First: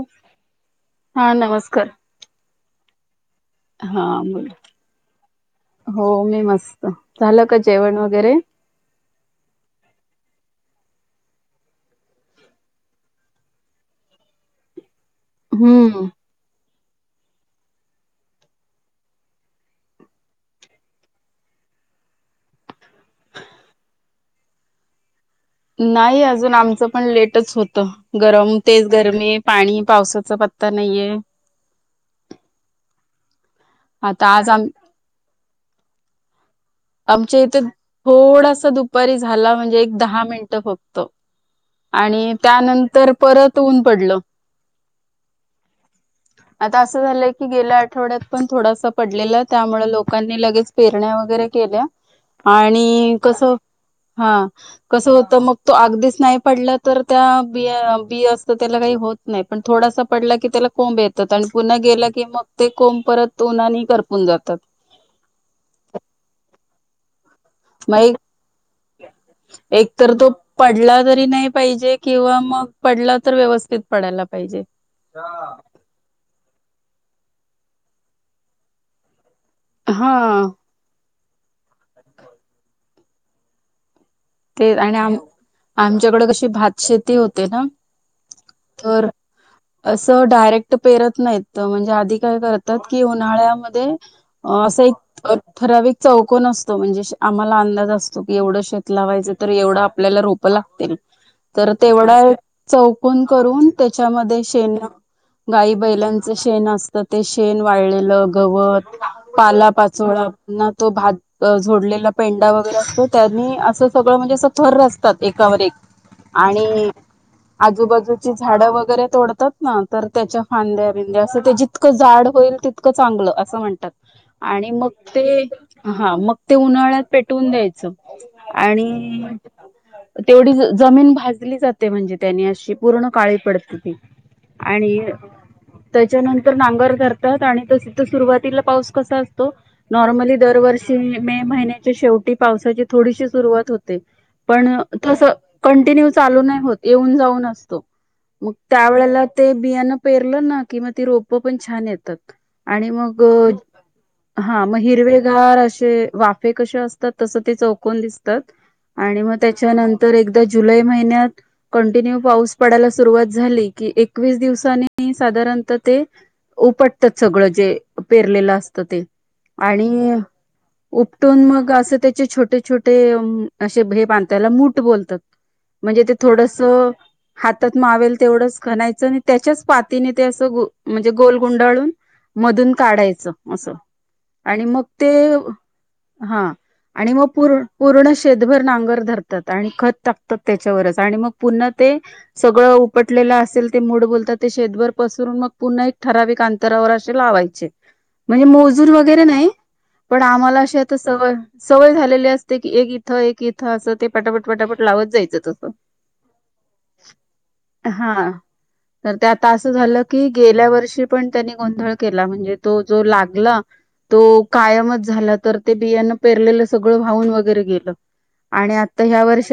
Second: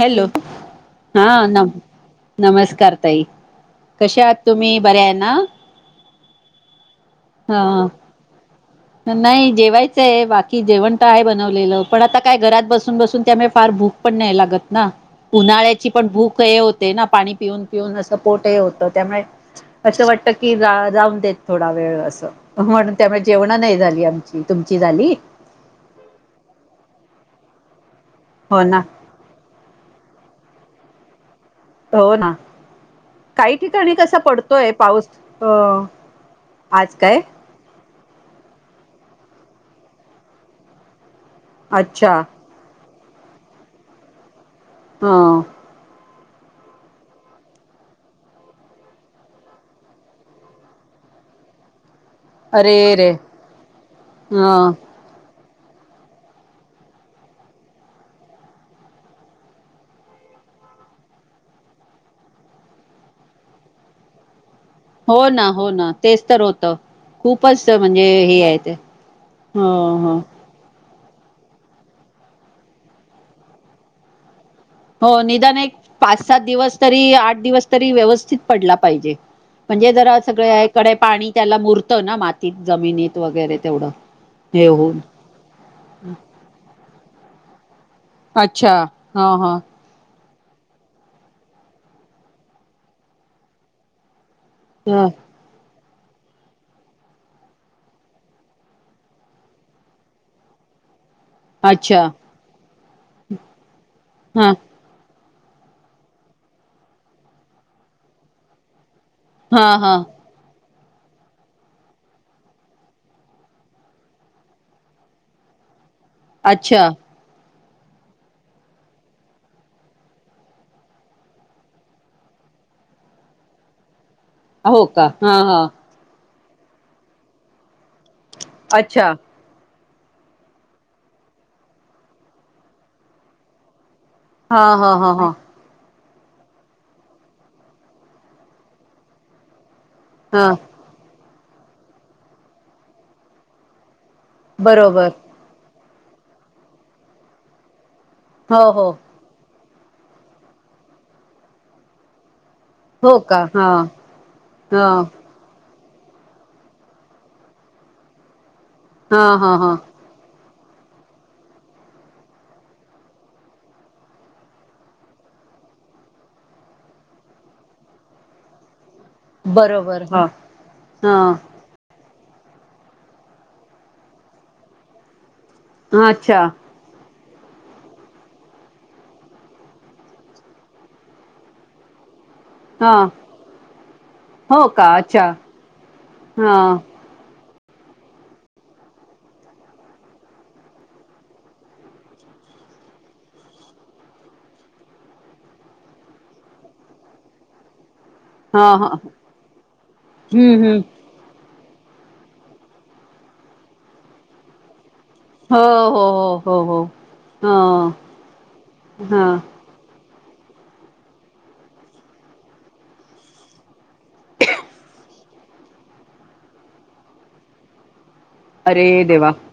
Hello हा नम नमस्कार ताई हा कशे आहात बोला. तुम्ही, बर्या आहे ना? हो मी मस्त. झालं का जेवण हा वगैरे? नाही जेवायचं आहे बाकी की जेवण तर आहे बनवलेलं पण आता काय घरात बसून बसून त्यामुळे फार भूक पण नाही लागत ना. उन्हाळ्याची हम्म. पण भूक हे होते ना पाणी पिऊन पिऊन असं पोट हे होतं त्यामुळे असं वाटत की रा राहून देत थोडा वेळ असं म्हणून त्यामुळे जेवण नाही झाली आमची तुम तुमची झाली? नाही अजून आमचं पण लेटच होत. गरम, हो ना तेच गरमी, पाणी पावसाचा पत्ता नाहीये. हो ना काही ठिकाणी कसा आता आज आम पडतोय पाऊस अ आज काय आमच्या इथे थोडासा दुपारी झाला म्हणजे एक दहा मिनटं फक्त अच्छा आणि त्यानंतर परत ऊन पडलं ह ह आता असं झालंय की गेल्या आठवड्यात पण थोडासा पडलेला, त्यामुळे लोकांनी लगेच पेरण्या वगैरे केल्या अरे रे आणि कस, हा, ह कसं होत मग तो अगदीच नाही पडला तर त्या बीया बी असत त्याला काही होत नाही पण थोडासा पडला की तर कोंब येतात आणि पुन्हा गेलं की मग ते कोंब परत उननी करपून जातात. हो ना, हो ना, तेच तर होत. खूपच म्हणजे मग हे आहे ते हो एक तर हो तो पडला नाही पाहिजे किंवा मग पडला तर व्यवस्थित पडायला पाहिजे हो निदान एक पाच सात दिवस तरी आठ दिवस तरी व्यवस्थित पडला पाहिजे. म्हणजे हा जरा सगळ्याकडे पाणी त्याला मुरतं ना मातीत जमिनीत वगैरे तेवढं हे ते आणि होऊन आम आमच्याकडे कशी भात शेती होते ना अच्छा तर हा हा डायरेक्ट पेरत नाहीत म्हणजे आधी काय करतात की उन्हाळ्यामध्ये असा एक ठराविक चौकन असतो म्हणजे आम्हाला अंदाज असतो की एवढं श लावायच तर एवढं आपल्याला रोप लागतील तर अच्छा तेवढा चौकोन करून त्याच्यामध्ये हा शेन गाई बैलांच शेण असत ते शेण वाळलेलं गवत हा पाला हा पाचोळा ना तो भात जोडलेला पेंडा वगैरे असतो त्यानी अस सगळं म्हणजे असं थर असतात एकावर एक अच्छा आणि आजूबाजूची झाडं वगैरे तोडतात ना तर त्याच्या फांद्या बिंद्या असं ते जितकं जाड होईल तितकं चांगलं असं म्हणतात. आणि हो मग का हा ते हा हा मग ते उन्हाळ्यात पेटवून द्यायचं अच्छा आणि तेवढी जमीन भाजली जाते म्हणजे त्यांनी अशी पूर्ण काळी पडते ती हा हा आणि हा हा त्याच्यानंतर नांगर धरतात आणि तसतर सुरुवातीला पाऊस कसा असतो नॉर्मली हा दरवर्षी मे महिन्याच्या शेवटी पावसाची थोडीशी सुरुवात होते पण बरोबर तस कंटिन्यू चालू नाही होत, येऊन जाऊन असतो. मग हो त्या हो वेळेला ते बियाणं पेरलं ना किंवा ती रोप पण छान येतात आणि हो मग का हा हा मग हिरवे गार अस ते वाफे कसे असतात तसे ते चौकोन दिसतात हा आणि मग हा हा त्याच्यानंतर एकदा जुलै महिन्यात कंटिन्यू पाऊस पडायला सुरुवात झाली की एकवीस दिवसांनी साधारण ते उपटतात सगळं जे पेरलेलं असतं ते बरोबर आणि हा हा उपटून मग अस त्या छोटे छोटे असे हे बांधला मूठ बोलतात म्हणजे ते अच्छा थोडस हातात मावेल तेवढंच खणायचं आणि त्याच्याच पातीने ते असं म्हणजे गोल गुंडाळून मधून हा काढायचं असं आणि हो मग का ते अच्छा हा आणि मग पूर्ण शेतभर नांगर धरतात आणि खत टाकतात त्याच्यावरच आणि मग पुन्हा ते सगळं उपटलेलं असेल ते मूड बोलतात ते शेतभर पसरून मग पुन्हा एक ठराविक अंतरावर असेलव म्हणजे हा हा मोजून वगैरे नाही पण हम्म आम्हाला हम्म आता सवय झाली सवय झाली असते की एक इथं एक इथं असं ते पटापटटापट लावत जायचं हो तस हो हो हो हो हा ह तर ते हा आता असं झालं की गेल्या वर्षी पण त्यांनी गोंधळ केला म्हणजे तो जो लागला तो कायमच झाला तर ते बियांना पेरलेलं सगळं वाहून वगैरे गेलं आणि अरे आता ह्या देवा वर्ष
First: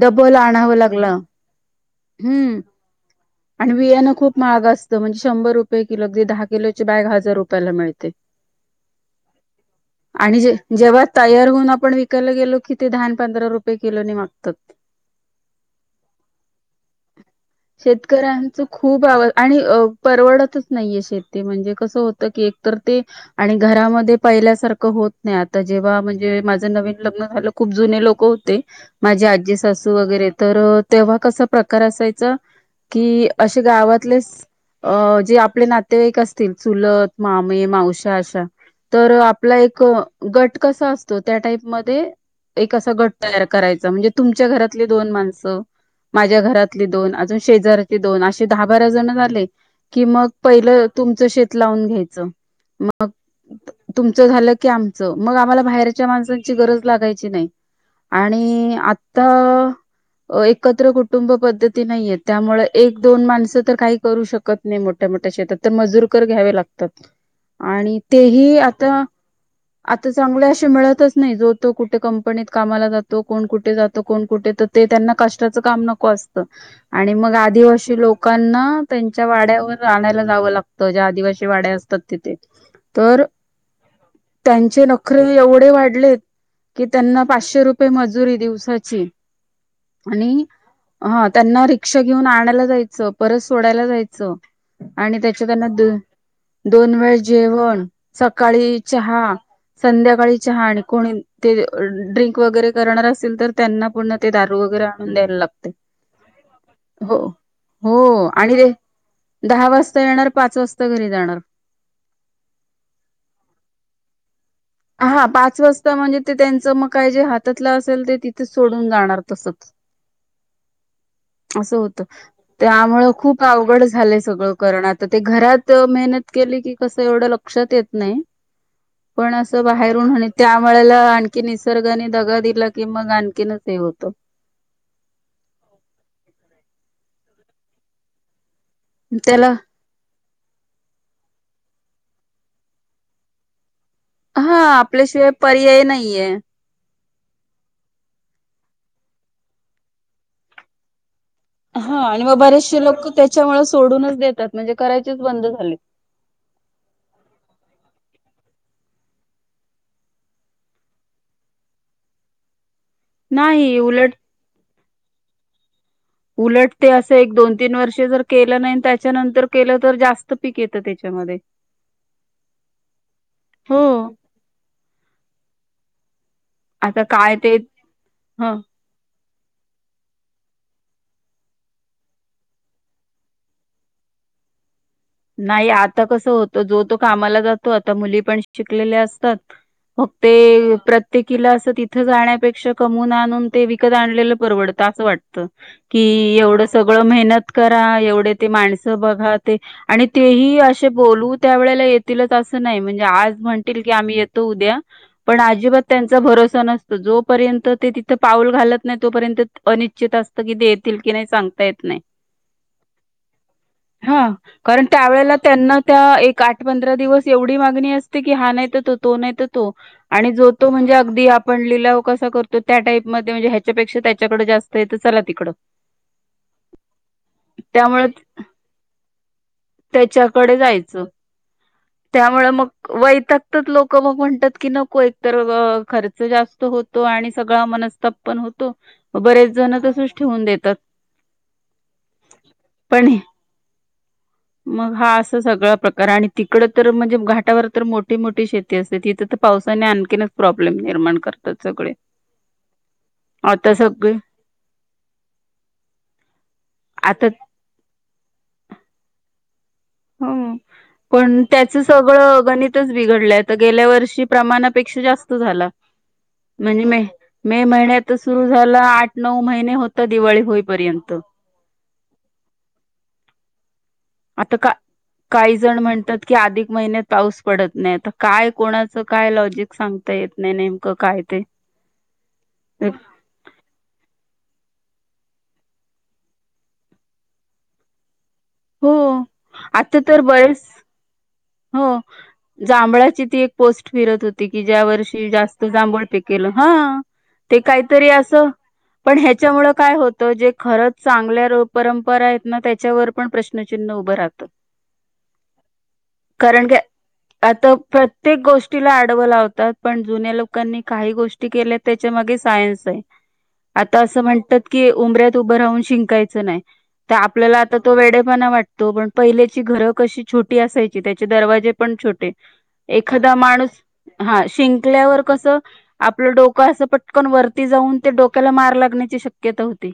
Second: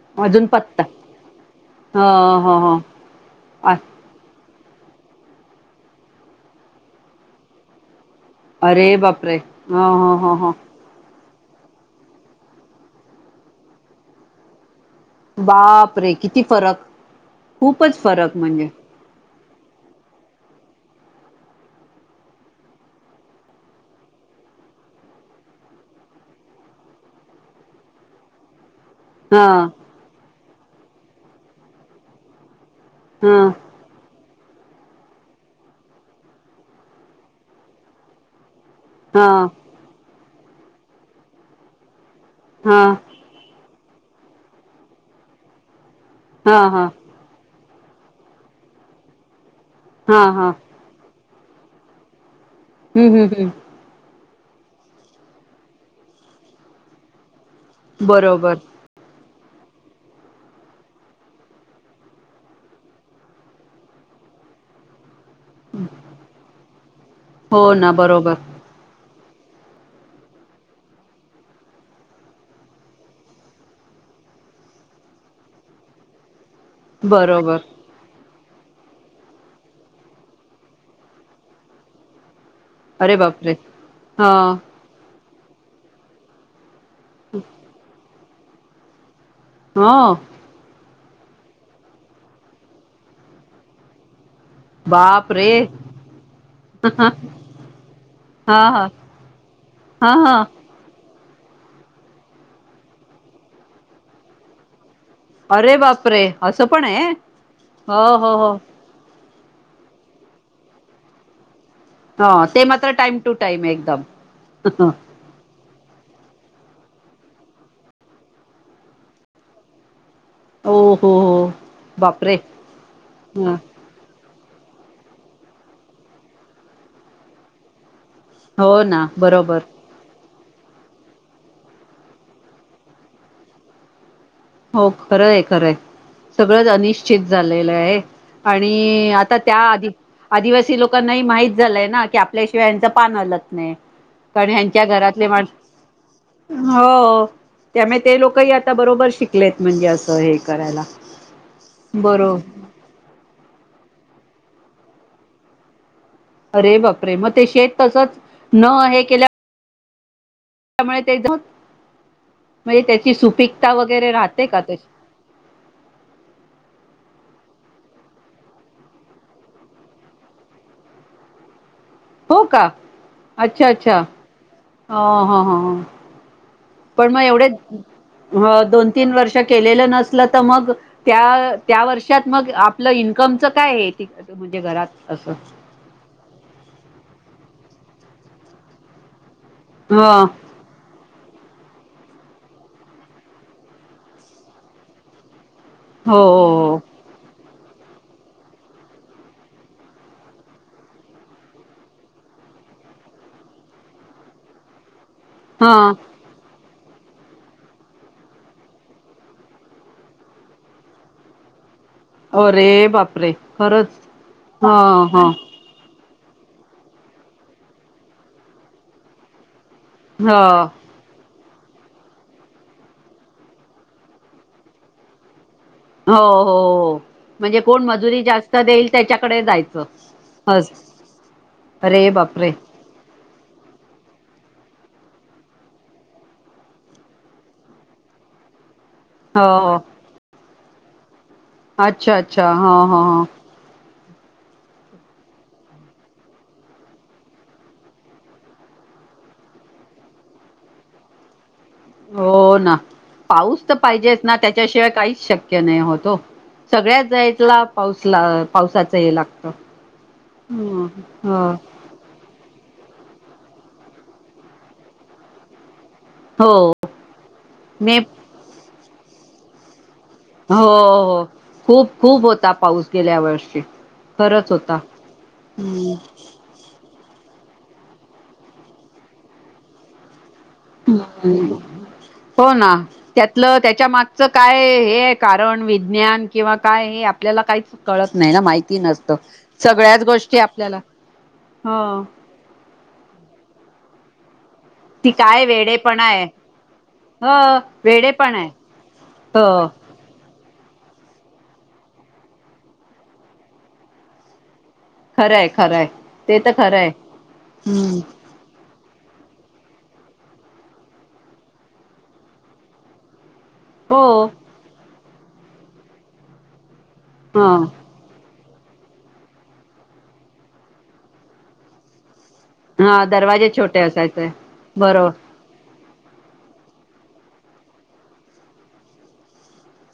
डबोला अजून आणावं पत्ता लागलं ह हम्म ह आणि ह बियाणं खूप महाग अस म्हणजे शंभर रुपये किलो दहा किलोची बॅग हजार रुपयाला मिळते अरे बापरे हा हा ह आणि ह जे जेव्हा तयार होऊन आपण विकायला गेलो की ते धान पंधरा रुपये किलोनी मागतात बाप रे किती फरक खूपच फरक शेतकऱ्यांच म्हणजे खूप आवाज आणि परवड नाहीे शेती म्हणजे कस होत की एक तर ते आणि घरामध्ये पहिल्यासारखं होत नाही आ जेव्हा म्हणजे माझ नवीन लग्न झालं खूप जुने लोक होते माझे हा आजी सासू वगैरे तर तेव्हा कसा प्रकार असायचा की हा असे गावातलेच अ जे आपले नातेवाईक असतील चुलत मामे मावश अशा तर हा आपला एक गट कसा असतो त्या टाईपमध्येध्ये एक हा असा गट तयार करायचा म्हणजे तुमच्या घरातले दोन माणसं माझ्या हा हा घरातले दोन अजून शेजार ते दोन असे दहा बारा जण झाले की हा मग हा पहिलं तुमचं शेत लावून घ्यायचं हम्म हम्म हम्म आ झालं की आमच मग आम्हाला बाहेरच्या माणसची गरज लागायची नाही बरोबर आणि तर एकत्र कुटुंब पद्धती नाहीये त्यामुळे एक दोन माणसं तर काही करू शकत नाही मोठ्या मोठ्या त्या तर मजूरकर घ्यावे लागतात हो ना आणि बरोबर तेही आता आता चांगले असे मिळतच नाही जो तो कुठे कंपनीत कामाला जातो कोण कुठे जातो कोण कुठे तर ते त्यां कष्टाचं काम नको असत मग बरोबर आदिवास लोक लोकांना त्यांच्या वाड्यावर आणायला जावं लागतं ज्या आदिवासी वाड्या असतात तिथे अरे बापरे हा नोकरी एवढे वाढलेत की त्यांना पाचशे रुपये मजुरी दिवसाची हो आणि हा त्यांना रिक्षा घेऊन आणायला जायचं परत सोडायला जायचं आणि बाप त्याच्या रे त्यांना द दोन वेळ जेवण हा सकाळी हा चहा हा संध्याकाळी हा चहा आण ते ड्रिंक वगैरे करणार असेतील तर त्यांना पूर्ण ते दारू वगैरे द्यायला लागते अरे बापरे असं पण आहे हो हो आणि ते दहा वाजता येणार पाच वाजता घरी जाणार हा ते मात्र टाइम टू टाइम एकदम हो हा पाच वाजता म्हणजे ते त्यांच मग काय जे हातातलं असेल ते तिथे सोडून जाणार तसच. हो हो अस होत बापरे त्यामुळं खूप ह अवघड झालंय सगळं. कारण आता ते घरात मेहनत केली की कसं एवढं लक्षात येत नाही. हो ना पण बरोबर. असं बाहेरून त्यामुळेला आणखी निसर्गाने दगा दिला की मग आणखीनच हे होतं. हो खरंय खरंय सगळंच अनिश्चित झालेलं आहे. आणि आता त्याला त्या आधी आदिवासी लोकांनाही माहित झालंय ना की आपल्याशिवाय यांच पान हलत नाही. कारण् हा यांच्या घरातले आपल्याशिवाय माणस, पर्याय नाहीये हो. त्यामुळे ते लोकही आता बरोबर शिकलेत म्हणजे असं, हे करायला. हा आणि मग बरोबर बरेचसे लोक त्याच्यामुळे सोडूनच देतात, म्हणजे करायचेच बंद झाले. अरे बापरे मग ते शेत तसच न हे केल्या मुळे ते द म्हणजे त्याची सुपीकता नाही वगैरे उलट राहते का तशी. उलट ते अस एक दोन तीन वर्ष जर केलं नाही त्याच्यानंतर केलं तर जास्त पीक येतं त्याच्या मध्ये. हो का अच्छा अच्छा ह ह ह. आता पण मग काय एवढे ते ह दोन तीन वर्ष केलेलं नसलं तर मग त्या वर्षात मग आपलं इनकम च काय हे? म्हणजे घरात. असं नाही आता कस होत जो तो कामाला जातो आता मुली पण शिकलेल्या असतात. ह मग ते प्र त्येकीला असं तिथं जाण्यापेक्षा कमवून आणून ते विकत आणलेलं परवडतं असं वाटतं. कि हो एवढं हो हो. सगळं मेहनत करा एवढे ते माणसं बघा ते आणि तेही असे बोलू त्या वेळेला येतीलच असं नाही म्हणजे आज म्हणतील की आम्ही येतो उद्या पण अजिबात हा त्यांचा भरोसा नस तो जोपर्यंत ते तिथं पाऊल घालत नाही तोपर्यंत अनिश्चित असतं की ते येतील की नाही सांगता येत नाही. अरे बापरे खरंच. हा ह कारण ह त्यावेळेला त्यांना त्या एक आठ पंधरा दिवस एवढी मागणी असते की हा नाही त तो तो नाही तो ह आणि हो जोतो म्हणजे अगदी आप ण लिलाव कसा करतो त्या टाईपमध्ये म्हणजे ह्याच्यापेक्षा त्याच्याकडे जास्तये त चला तिकडं. हो हो म्हणजे कोण त्यामुळे मजुरी जास्त देईल त्याच्याकड त्याच्याकडे जायचं. अरे बापरे! त्यामुळे मग वैतागतात लोक मग म्हणतात. की नको एक तर खर्च जास्त होतो आणि सगळा मनस्ताप पण होतो. हो, बरेच हो. जण तसच ठेवून देतात. अच्छा अच्छा ह ह‌. ह [inaudible] मग हा असं सगळा प्रकार आणि तिकड तर म्हणजे घाटावर तर मोठी मोठी शेती असते तिथं त पाऊस आणखीनच प्रॉब्लेम निर्माण करत. हो ना पाऊस आता तर सगळे पाहिजेच ना त्याच्याशिवाय काहीच शक्य नाही होत हो. सगळ्यात आता जायतला पाऊसला पावसाच हे लागत. हो पण त्याच सगळं गणितच बिघडल्या तर गेल्या वर्षी प्रमाणापेक्षा जास्त झाला. हो. म्हणजे मे मे महिन्यात सुरू झाला आठ नऊ महिने होत हो हो खूप खूप होता पाऊस गेल्या वर्षी. खरंच आता का होता. काही जण हं, म्हणतात की अधिक महिन्यात पाऊस पडत नाही काय कोणाच काय लॉजिक सांगता येत नाही नेमकं काय ते हो ना त्यातलं त्याच्या मागच काय हे कारण विज्ञान किंवा काय हे आपल्याला काहीच कळत नाही ना, माहिती हो नसत आता सगळ्याच तर गोष्टी बरेच आपल्याला हो जांभळाची ती एक पोस्ट फिरत होती की ज्या ती वर्षी काय जास्त जांभळ वेडेपणा आहे पिकेल हा ह ते काहीतरी वेडेपण असं आहे पण हो ह्याच्यामुळे काय होतं जे खरंच चांगल्या परंपरा आहेत ना त्याच्यावर पण प्रश्नचिन्ह उभं राहतं खरंय खरंय ते तर कारण की खरंय आता हम्म प्रत्येक गोष्ट गोष्टीला आडव लावतात पण जुन्या लोकांनी काही गोष्टी केल्या त्याच्या मागे सायन्स आहे आता हो असं म्हणतात की उमऱ्यात उभं राहून शिंकायचं नाही तर ह आपल्याला आता वेडे पणा वाटतो पण पहिल्याची घरं कशी छोटी असायची त्याचे दरवाजे पण छोटे हा एखादा दरवाजे छोटे माणूस असायचे हा बरोबर शिंकल्यावर कस आपलं डोकं असं पटकन वरती जाऊन त्या डोक्याला मार लागण्याची शक्यता होती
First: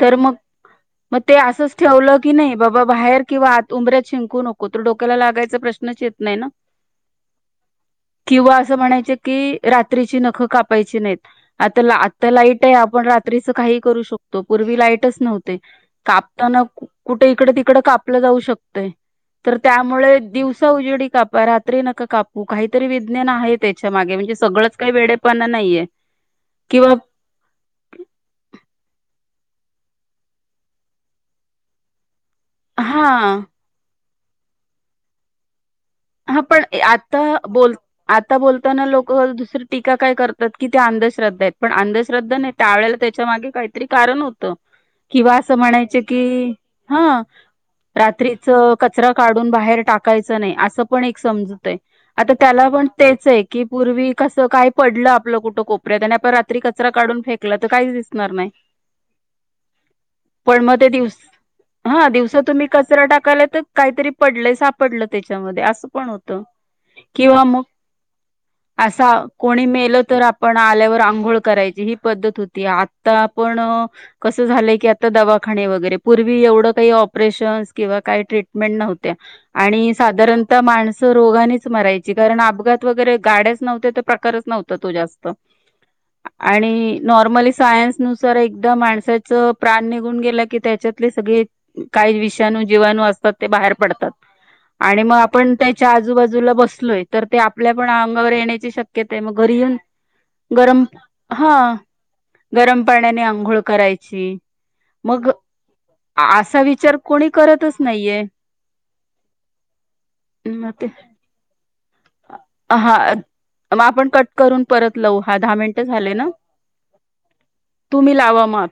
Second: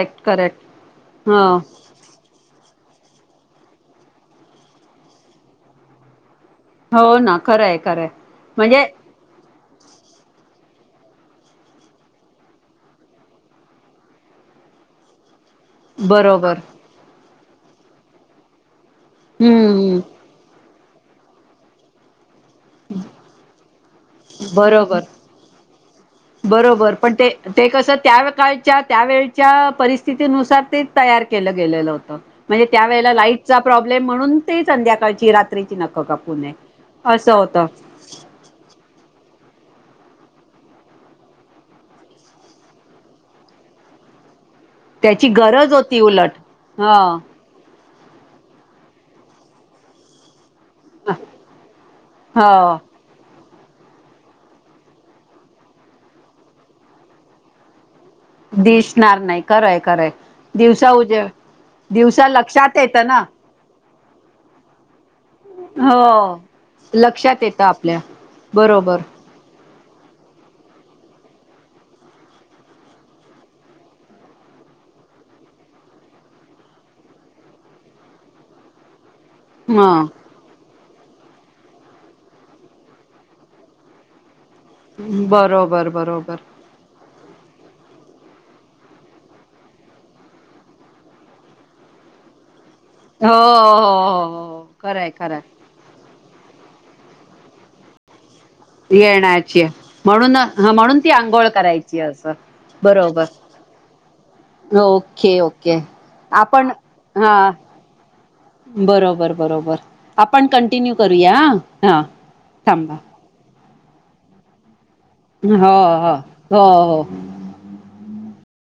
तर मग करेक्ट मग ह ते अस ठेवलं की नाही बाबा बाहेर किंवा आत उंबऱ्यात शिंकू नको तर डोक्याला लागायचा प्रश्नच येत नाही ना हो ना खरंय खरंय किंवा असं म्हणजे म्हणायच कि रात्रीची नखं कापायची नाहीत आता आता लाईट आहे आपण रात्रीच काही करू शकतो परंतु पूर्वी लाईटच नव्हती बरोबर कापताना कुठे इकडे तिकडे कापलं जाऊ शकतं तर हम्म त्यामुळे दिवसा उजेडी कापा रात्री नका कापू हो काहीतरी विज्ञान आहे त्याच्या मागे म्हणजे सगळंच काही बरोबर वेडेपणा नाहीये बरोबर किंवा पण ते ते कसं त्या काळी त्या वेळच्या परिस्थितीनुसार ते तयार केलं गेलेलं होत म्हणजे त्या हा वेळेला लाईट चा प्रॉब्लेम म्हणून ते संध्याकाळची रात्री हा पण आता बोल आता बोलताना लोक टीका काय करतात की ते अंधश्रद्धा आहेत पण अंधश्रद्धा नाही त्यावेेळेला त्याच्या मागे काहीतरी कारण होतं त्याची किंवा असं गरज म्हणायच होती कि उलट ह हा रात्रीच कचरा काढून बाहेर टाकायचं नाही अस पण एक समजतय आता त्याला हो पण तेच एक कि पूर्वी कसं काय पडलं आपलं कुठं कोपऱ्यात आणि आपण रात्री कचरा काढून फेकला तर काय दिसणार नाही दिसणार नाही खरयं खरयं पण मग ते दिवसा दिवस उजेडी हा दिवस तुम्ही कचरा टाकायला तर काहीतरी पडलंय सापडलं त्याच्या पण हो होतंय लक्षात किंवा म येतं आपल्या बरोबर असा कोणी मेल तर आपण आल्यावर अंघोळ करायची ही पद्धत होती आता आपण कस झालंय की दवाखाने वगैरे पूर्वी एवढं काही ऑपरेशन किंवा काही ट्रीटमेंट नव्हती हा आणि साधारण माणसं रोगानेच मरायची कारण अपघात वगैरे गाड्याच नव्हते तर प्रकारच नव्हते तो जास्त बरोबर बरोबर आणि नॉर्मली सायन्स नुसार एकदा माणसाच प्राण निघून गेला की त्याच्यातले सगळे का विषाणू जीणू हो असतात बाहेर हो पडतात हो हो आणि खरंय मग आपल्या आपण खरंय त्याच्या आजूबाजूला बसलोय तर ते आपल्या पण अंगावर येण्याची शक्यता आहे मग घरी येण्याची येऊन म्हणून ह गरम म्हणून ती आंघोळ हा करायची असं गरम पाण्याने बरोबर अंघोळ करायची मग ओके ओके असा आपण विचार कोणी हा करतच नाहीये बरोबर बरोबर आपण म ते कंटिन्यू करूया हा हा थांबा मग आपण कट करून परत लाऊ हा दहा हो हो मिनट झाले ना हो हो तुम्ही लावा मग